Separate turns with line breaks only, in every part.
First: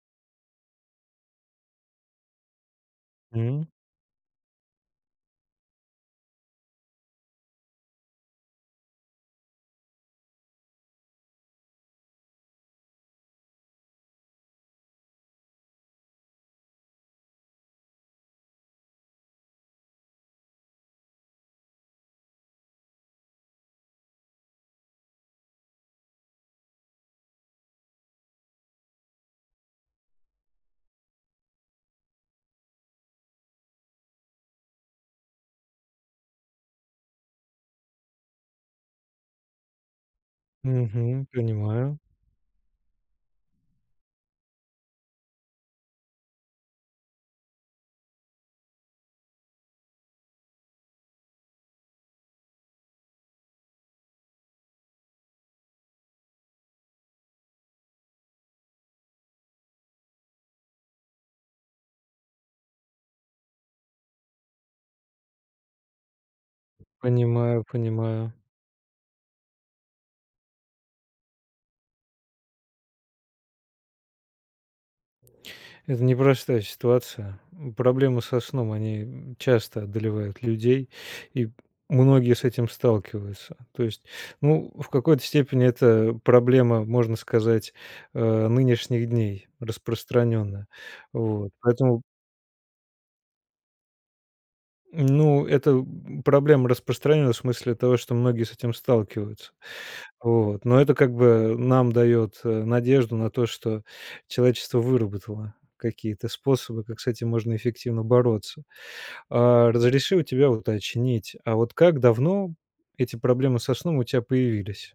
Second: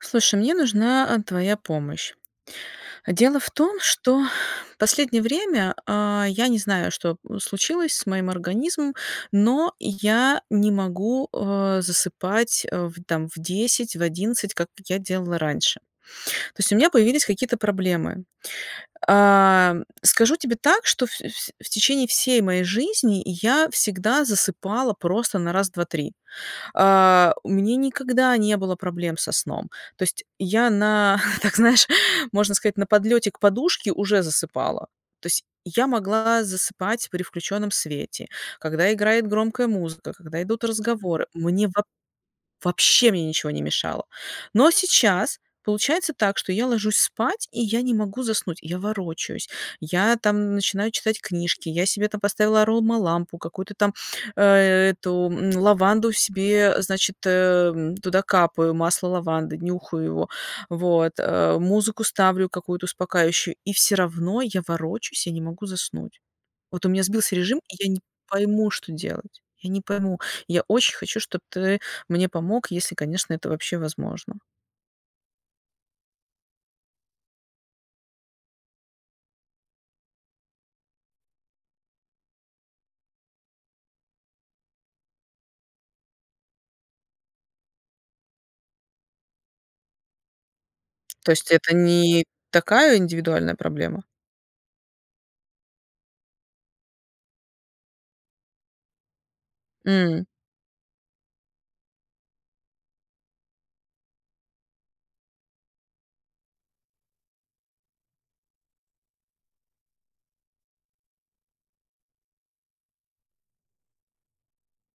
Слушай, мне нужна, а, твоя помощь. Дело в
М.
том, что последнее время, а, я не знаю, что случилось с моим организмом, но я не могу, а, засыпать, а, в там в 10, в 11, как я делала раньше. То есть, у меня появились какие-то проблемы. Ам, скажу тебе так, что всё вс в течение всей моей жизни я всегда засыпала просто на раз-два-три. А, у мне никогда не было проблем со сном. То есть, я на, так, знаешь, можно сказать, на подлёте к подушке уже засыпала. То есть, я могла засыпать при включенном свете, когда играет громкая музыка, когда идут
Мгм.
разговоры. Мне воб
Понимаю.
вообще мне ничего не мешало. Но сейчас получается так, что я ложусь спать, и я не могу заснуть. Я ворочаюсь, я, там, начинаю читать книжки, я себе там поставила аромалампу, какую-то там, а, э эту, лаванду себе, а, значит, эм, туда капаю, масло лаванды, нюхаю его, вот, а, музыку ставлю какую-то успокаивающую, и всё равно я ворочусь, я не могу заснуть. Вот у меня сбился режим,
Понимаю,
и я не
понимаю.
пойму, что делать. Я не пойму, я очень хочу, чтоб ты мне помог, если, конечно, это вообще возможно.
Это непростая ситуация. М, проблемы со сном- они, м, часто одолевают людей и многие с этим сталкиваются, то есть, ну, в какой-то степени, это проблема, можно сказать, э, нынешних дней, распространенная.
То есть
Вот.
это
Поэтому
не такая индивидуальная проблема?
М, ну, это проблема распространенная в смысле того, что многие с этим сталкиваются.
М.
Вот. Но это как бы нам дает, э, надежду на то, что человечество выработало какие-то способы, как с этим можно эффективно бороться. А, разреши у тебя уточнить, а вот как давно эти проблемы со сном у тя появились?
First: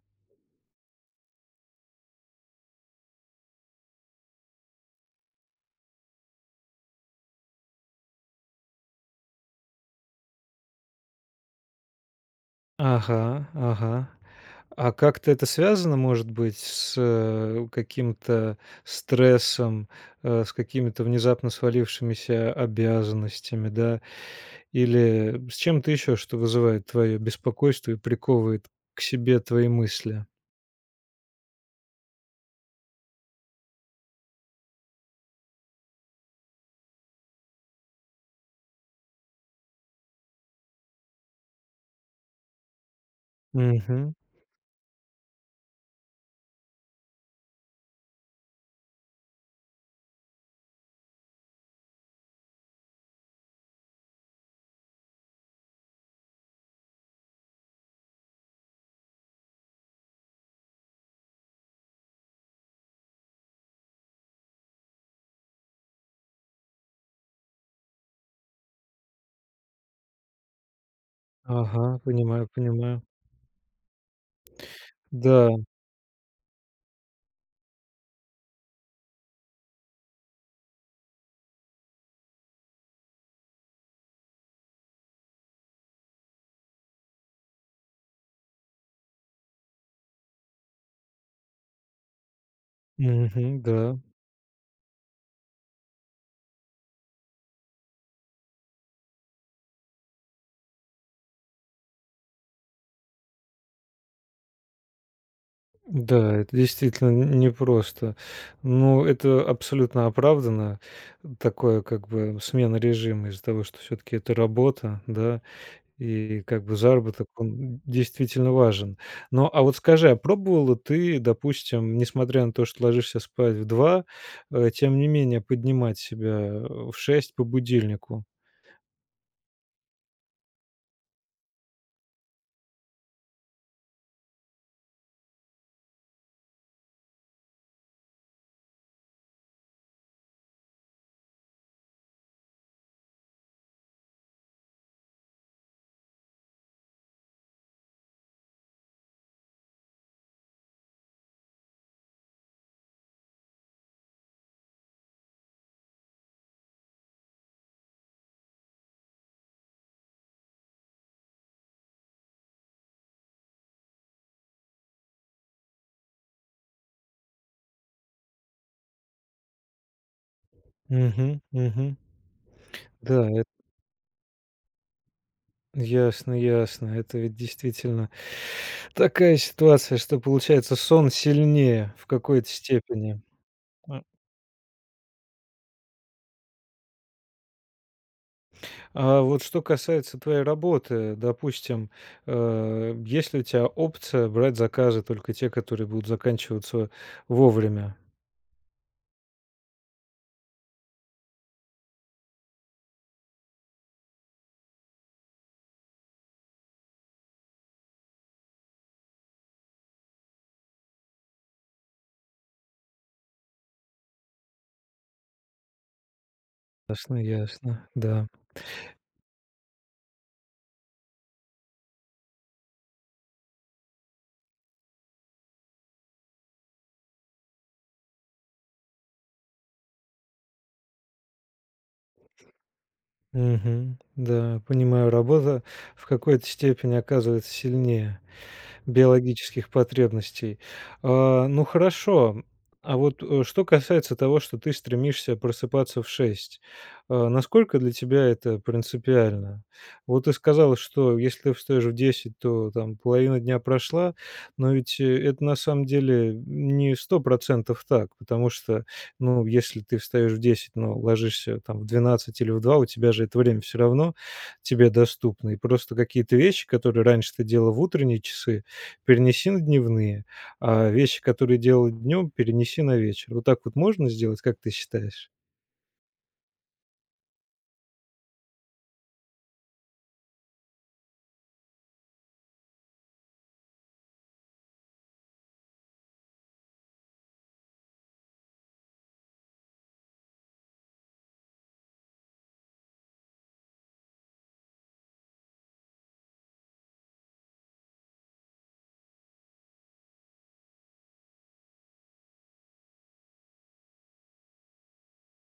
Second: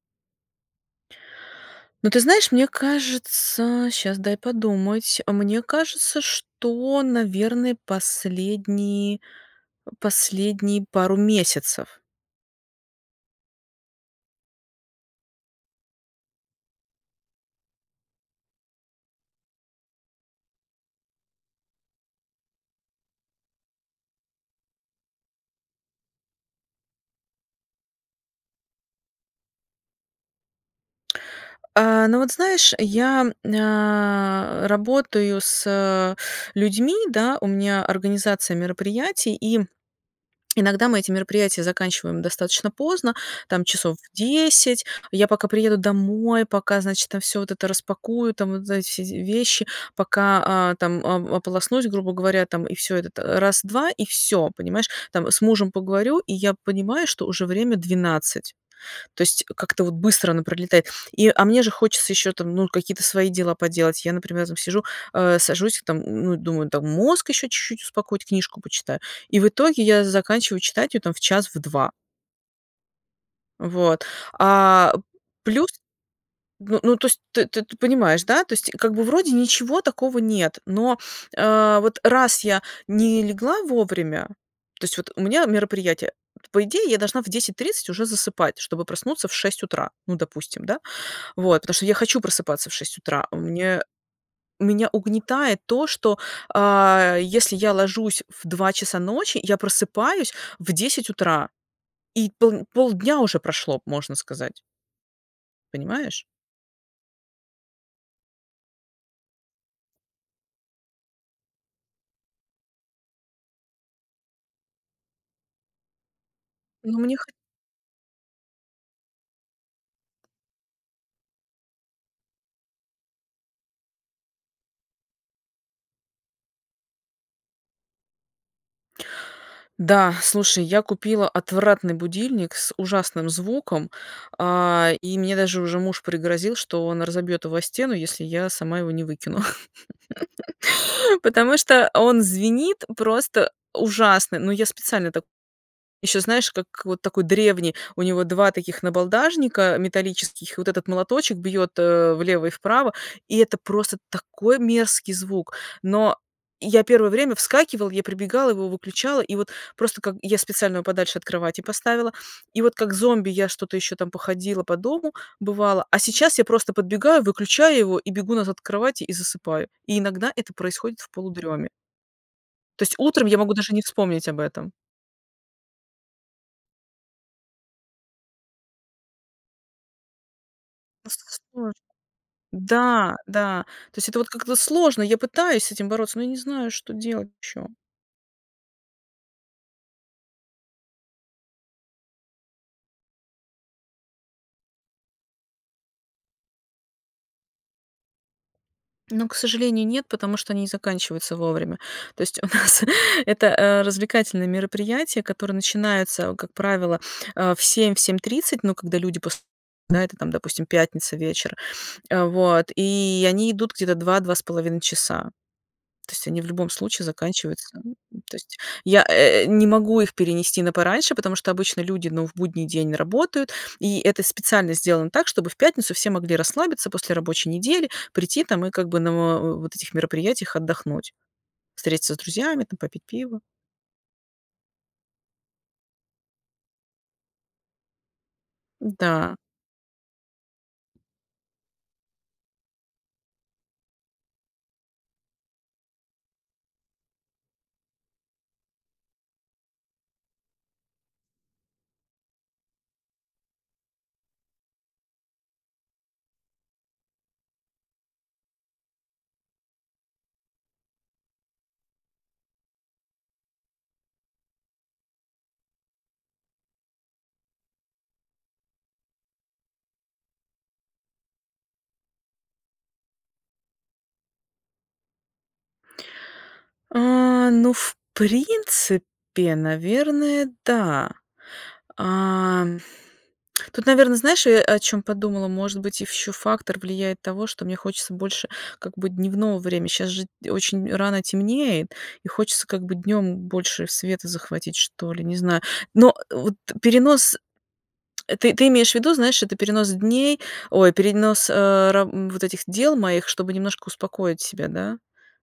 Ну, ты знаешь, мне кажется, щас дай подумать, мне кажется, что, наверно, последние последние пару месяцев.
Ага, ага. А как-то это связано, может быть, с каким-то стрессом, э, с какими-то внезапно свалившимися обязанностями, да, или с чем-то еще, что вызывает твое беспокойство и приковывает к себе твои мысли?
А, ну вот знаешь, я, а, работаю с людьми, да, у меня организация мероприятий, и иногда мы эти мероприятия заканчиваем достаточно поздно, там, часов
Мгм.
в 10. Я пока приеду домой, пока, значит, там всё вот это распакую, там вот за эти все вещи, пока, а, там о ополоснусь, грубо говоря, там, и всё, это т раз-два, и всё, понимаешь. Там с мужем поговорю, и я понимаю, что уже время 12. То есть как-то вот быстро оно пролетает. И, а мне же хочется еще там, ну, какие-то свои дела поделать. Я, например, там сижу, э, сажусь, там, ну, думаю, там мозг еще чуть-чуть успокоить, книжку почитаю. И в итоге я заканчиваю читать ее там в час, в 2.
Ага, понимаю, понимаю.
Вот. А
Да.
плюс, ну, ну то есть ты ты понимаешь, да? Tо есть, как бы, вроде ничего такого нет, но, а, вот раз я не легла вовремя То есть вот у меня мероприятие. Вот, по идее, я должна в 10:30 уже засыпать, чтобы проснуться в 6 утра. Ну, допустим, да. Вот. Потому что я хочу просыпаться в 6 утра. У
Мгм,
меня
да.
меня угнетает то, что, а, если я ложусь в 2 часа ночи, я просыпаюсь в 10 утра. И пол полдня уже прошло, можно сказать. Понимаешь?
Да, это действительно н не просто, но это абсолютно оправдано, такое, как бы, смена режима, из-за того, что всё-таки это работа, да, и как бы
Ну мне
заработок-
хо
он д действительно важен. Но а вот скажи, а пробовала ты, допустим, несмотря на то, что ложишься спать в 2, э, тем не менее, поднимать себя в 6 по будильнику?
Да, слушай, я купила отвратный будильник с ужасным звуком, а, и мне даже уже муж пригрозил, что он разобьет его о стену, если я сама его не выкину. Потому что он звенит просто ужасно, но я специально так Еще, знаешь, как вот такой древний, у него 2 таких набалдашника металлических, и вот этот молоточек бьет, э, влево и вправо. И это просто такой мерзкий звук. Но я первое время вскакивала, я прибегала, его выключала, и вот просто как Я специально его подальше от кровати поставила, и вот, как зомби, я что-то еще там походила по дому, бывало, а сейчас я просто подбегаю, выключаю его и бегу назад к кровати и засыпаю, и иногда это происходит в
Мгм,
полудреме.
мгм.
То есть утром
Да,
я
эт
могу даже не вспомнить об этом.
Ясно, ясно. Это ведь действительно такая ситуация, что, получается,
Ну
сон
с сложно.
сильнее в какой-то
Да,
степени.
да. То
М.
есть это вот как-то сложно. Я пытаюсь с этим бороться, но я не знаю, что делать еще.
А вот что касается твоей работы, допустим, э, есть ли у тебя опция брать заказы только те, которые будут заканчиваться вовремя?
Ну, к сожалению, нет, потому что они не заканчиваются вовремя. То есть у нас это, э, развлекательное мероприятие, которое начинается, как правило, э, в 7, в 7:30, но когда люди пос да, это там, допустим, пятница, вечер. А, вот, и они идут где-то 2, 2,5 часа. То есть они в любом случае
Ясно,
заканчиваются
ясно, да.
То есть я, э, не могу их перенести на пораньше, потому что обычно люди, ну, в будний день работают, и это специально сделано так, чтобы в пятницу все могли расслабиться после рабочей недели, прийти там, и как бы на во вот этих мероприятиях отдохнуть, встретиться с друзьями там, попить пива.
Мгм, да, понимаю. Работа в какой-то степени оказывается сильнее
Да.
биологических потребностей. А, ну хорошо, а вот что касается того, что ты стремишься просыпаться в 6- а, насколько для тебя это принципиально? Вот ты сказала, что если ты встаёшь в 10, то, там, половина дня прошла, но ведь это на самом деле не 100 % так, потому что, ну, если ты встаёшь в 10, но ложишься, там, в 12 или в 2, у тебя же это время всё равно тебе доступно. И просто какие-то вещи, которые раньше ты делала в утренние часы, перенеси на дневные. А вещи, которые делала днем, перенеси на вечер. Вот так вот можно сделать, как ты считаешь?
А, ну, в принципе, наверное, да. А, тут, наверно, знаешь, э, о чем подумала, может быть, ш ещё фактор влияет того, что мне хочется больше, как бы, дневного время. Щас же, т очень рано темнеет, и хочется, как бы, днём больше света захватить, что ли, не знаю. Но вот перенос, э, ты ты имеешь в виду, знаешь, это перенос дней, ой, перенос, э, ра вот этих дел моих, чтобы немножко успокоить себя, да?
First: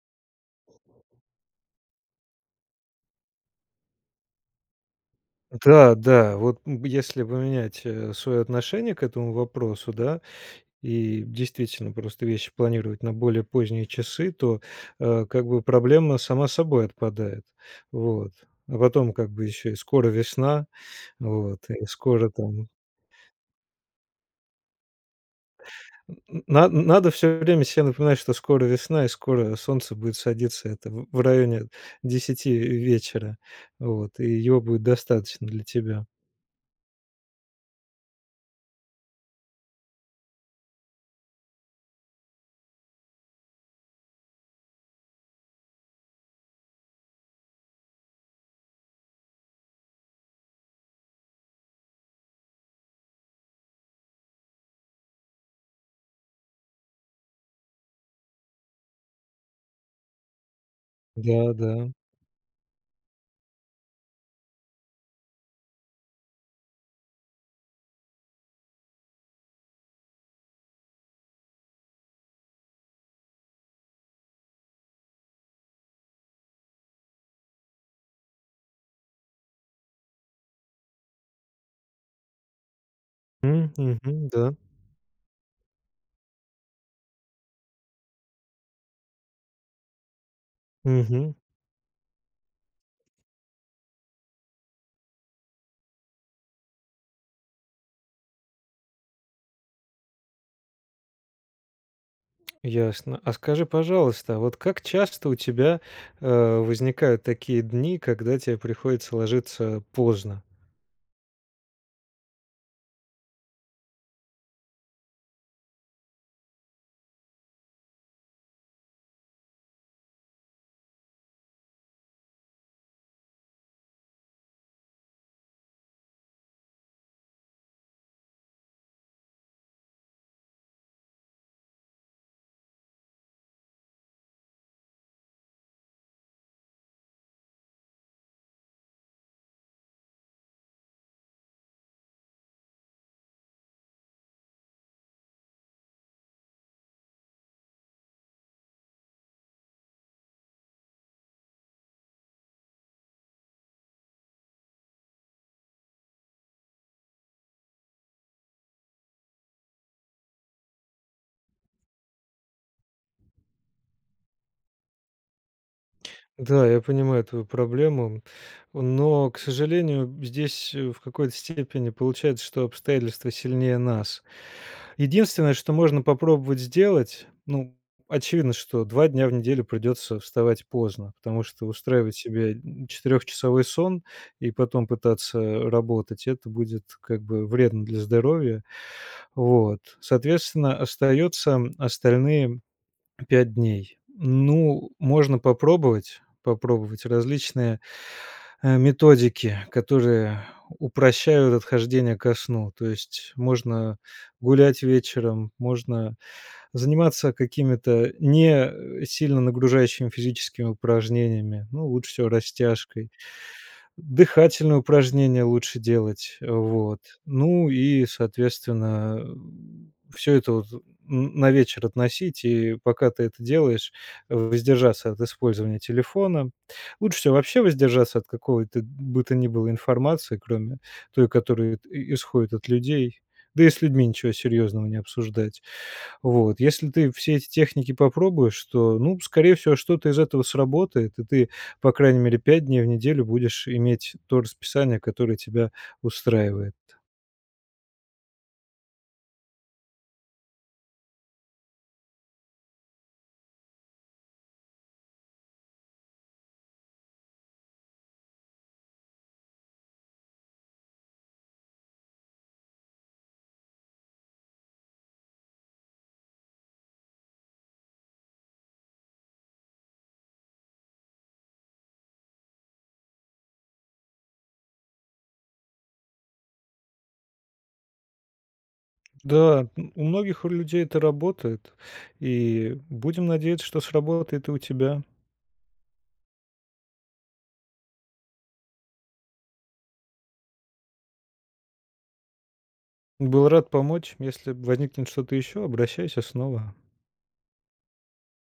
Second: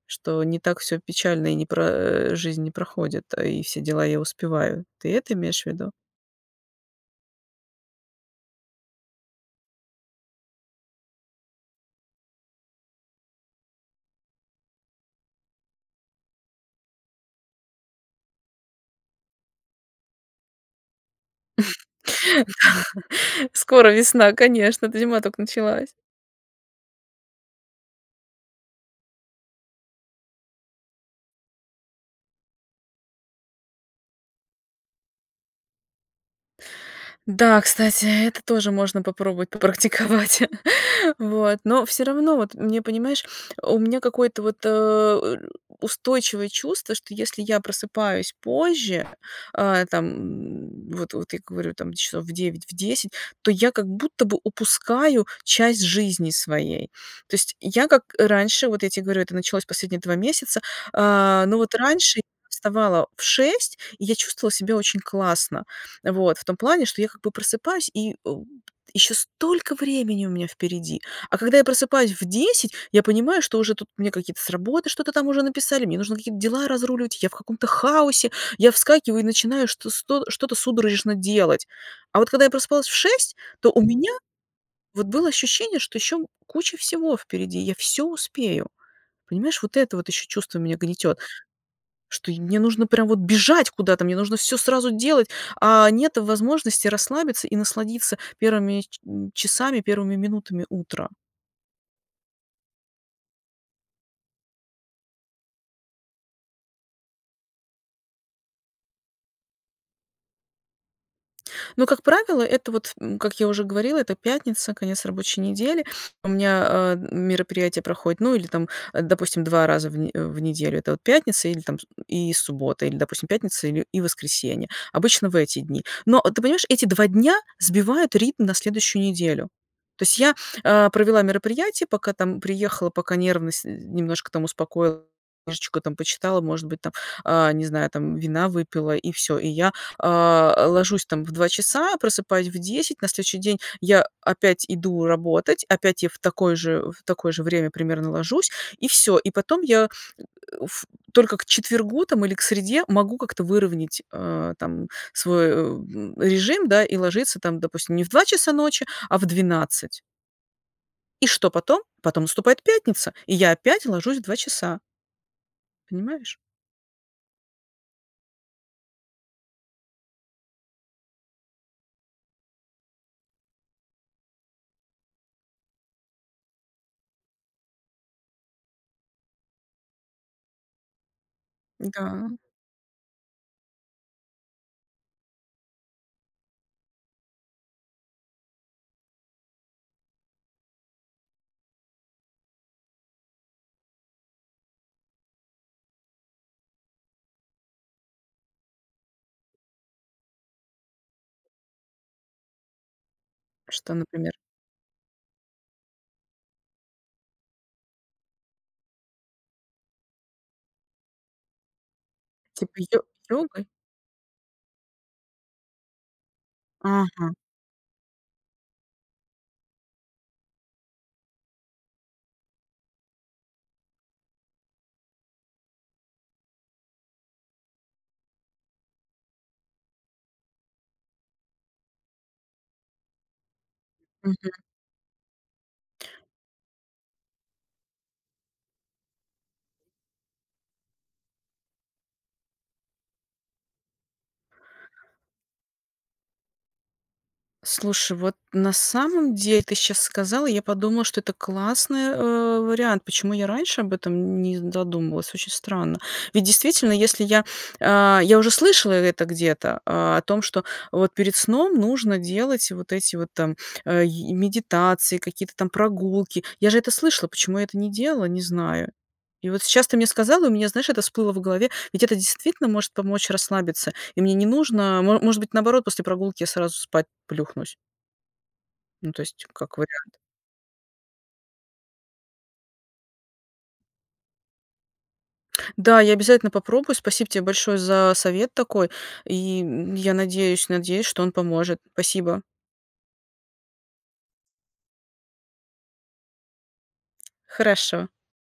Что не так всё печально, и не пра э, и жизнь не проходит, и все дела я успеваю. Ты это имеешь в виду?
Да, да, вот, м, если поменять, э, свое отношение к этому вопросу, да, и действительно просто вещи планировать на более поздние часы, то, э, как бы проблема сама собой отпадает, вот. А потом, как бы, ещё и скоро весна, вот, и скоро
Да.
там
Скоро весна, конечно, зима только началась.
Н н на надо все время се напоминать, что скоро весна и скоро солнце будет садиться. Это в в районе 10 в вечера. Вот, и его будет достаточно для тебя.
Да, кстати, это тоже можно попробовать попрактиковать. Вот. Но всё равно вот мне, понимаешь, у меня какое-то вот, э, устойчивое чувство, что если я просыпаюсь позже, э, там, м, вот вот я говорю, там, часов в 9, в 10, то я как будто бы упускаю часть жизни своей. То есть я как раньше, вот я те говорю, это началось последние 2 месяца, э,
Да,
но вот
да.
раньше я вставала в 6, и я чувствовала себя очень классно. Вот в том плане, что я как бы просыпаюсь и, м, ещё столько времени у меня впереди. А когда я просыпаюсь в 10, я понимаю, что уже тут мне какие-то с работы что-то там уже написали, мне нужно какие-то дела разруливать, я в каком-то хаосе, я вскакиваю и начинаю что с то что-то судорожно делать. А вот когда я просыпалась в 6, то
М,
у меня
мгм, да.
вот было ощущение, что ещё куча всего впереди, я всё успею. Понимаешь, вот это вот ещё чувство меня гнетет,
Мгм.
что и мне нужно прям вот бежать куда-то, мне нужно всё сразу делать, а нет возможности расслабиться и насладиться первыми ч м, часами, первыми минутами утра.
Ясно. А скажи, пожалуйста, а вот как часто у тебя, а, возникают такие дни, когда те приходится ложиться поздно?
Ну, как правило, это вот ф м, как я уже говорила, это пятница, конец рабочей недели. У меня, а, мероприятие проходит, ну или там, а, допустим, 2 раза в не в неделю. Это вот пятница или там с и с субботы, или, допустим, пятница или и воскресенье. Обычно в эти дни, но, а, ты понимаешь, эти 2 дня сбивают ритм на следующую неделю. То есть я, а, провела мероприятие, пока там приехала, пока нервность немножко там успокоил, книжечку там почитала, может быть, там, а, не знаю, там вина выпила и всё. И я, а, ложусь там в 2 часа, просыпаюсь в 10, на следующий день я опять иду работать, опять я в такое же э, в такое же время примерно ложусь и всё. И потом я ф только к четвергу там или к среде могу как-то выровнять, а, там свой, эм, режим, да, и ложиться там, допустим, не в 2 часа ночи, а в 12. И что потом? Потом наступает пятница, и я опять ложусь в 2 часа. Понимаешь?
Да, я понимаю твою проблему, но, к сожалению, здесь, э, в какой-то степени получается, что обстоятельства сильнее нас. Единственное, что можно попробовать сделать, ну, очевидно, что 2 дня в неделю придется вставать поздно, потому что устраивать
Да.
себе четырёхчасовой сон и потом пытаться работать- это будет, как бы, вредно для здоровья. Вот. Соответственно, остается остальные 5 дней. Ну, можно попробовать попробовать различные, э, методики, которые упрощают отхождение ко сну. То есть,
Что,
можно
например?
гулять вечером, можно заниматься какими-то не сильно нагружающими физическими упражнениями, ну, лучше всего
Типа, её
растяжкой,
трогай?
дыхательные упражнения лучше делать, э, вот.
Ага.
Ну и, соответственно, м, всё это вот н на вечер относить, и пока ты это делаешь, в воздержаться от использования телефона. Лучше всего вообще воздержаться от какого-то бы то ни было информации, кроме той, которая т исходит от людей, да и с людьми ничего
Мгм.
серьезного не обсуждать. Вот. Если ты все эти техники попробуешь, то, ну, скорее всего, что-то из этого сработает, и ты, по крайней мере, 5 дней в неделю будешь иметь то расписание, которое тебя устраивает.
Слушай, вот на самом деле ты щас сказал, и я подумала, что это классный, э, вариант. Почему я раньше об этом н не задумывалась, очень странно. Ведь действительно, если я, а, я уже слышала это где-то, а, о том, что вот перед сном нужно делать вот эти вот там, а, и медитации, какие-то там прогулки. Я же это слышала, почему я это не делала, не знаю. И вот сейчас ты мне сказал, и у меня, знаешь, это всплыло в голове, ведь это действительно может помочь расслабиться, и мне не нужно, мо может быть, наоборот, после прогулки я сразу спать плюхнусь. Ну, то есть,
Да,
как
м, у
вариант.
многих у людей это работает, и будем надеяться, что сработает и у тебя.
Да, я обязательно попробую. Спасибо те большое за совет такой и, м, я надеюсь надеюсь, что он поможет. Спасибо.
Был рад помочь, если возникнет что-то ещё, обращайся снова.
Хорошо.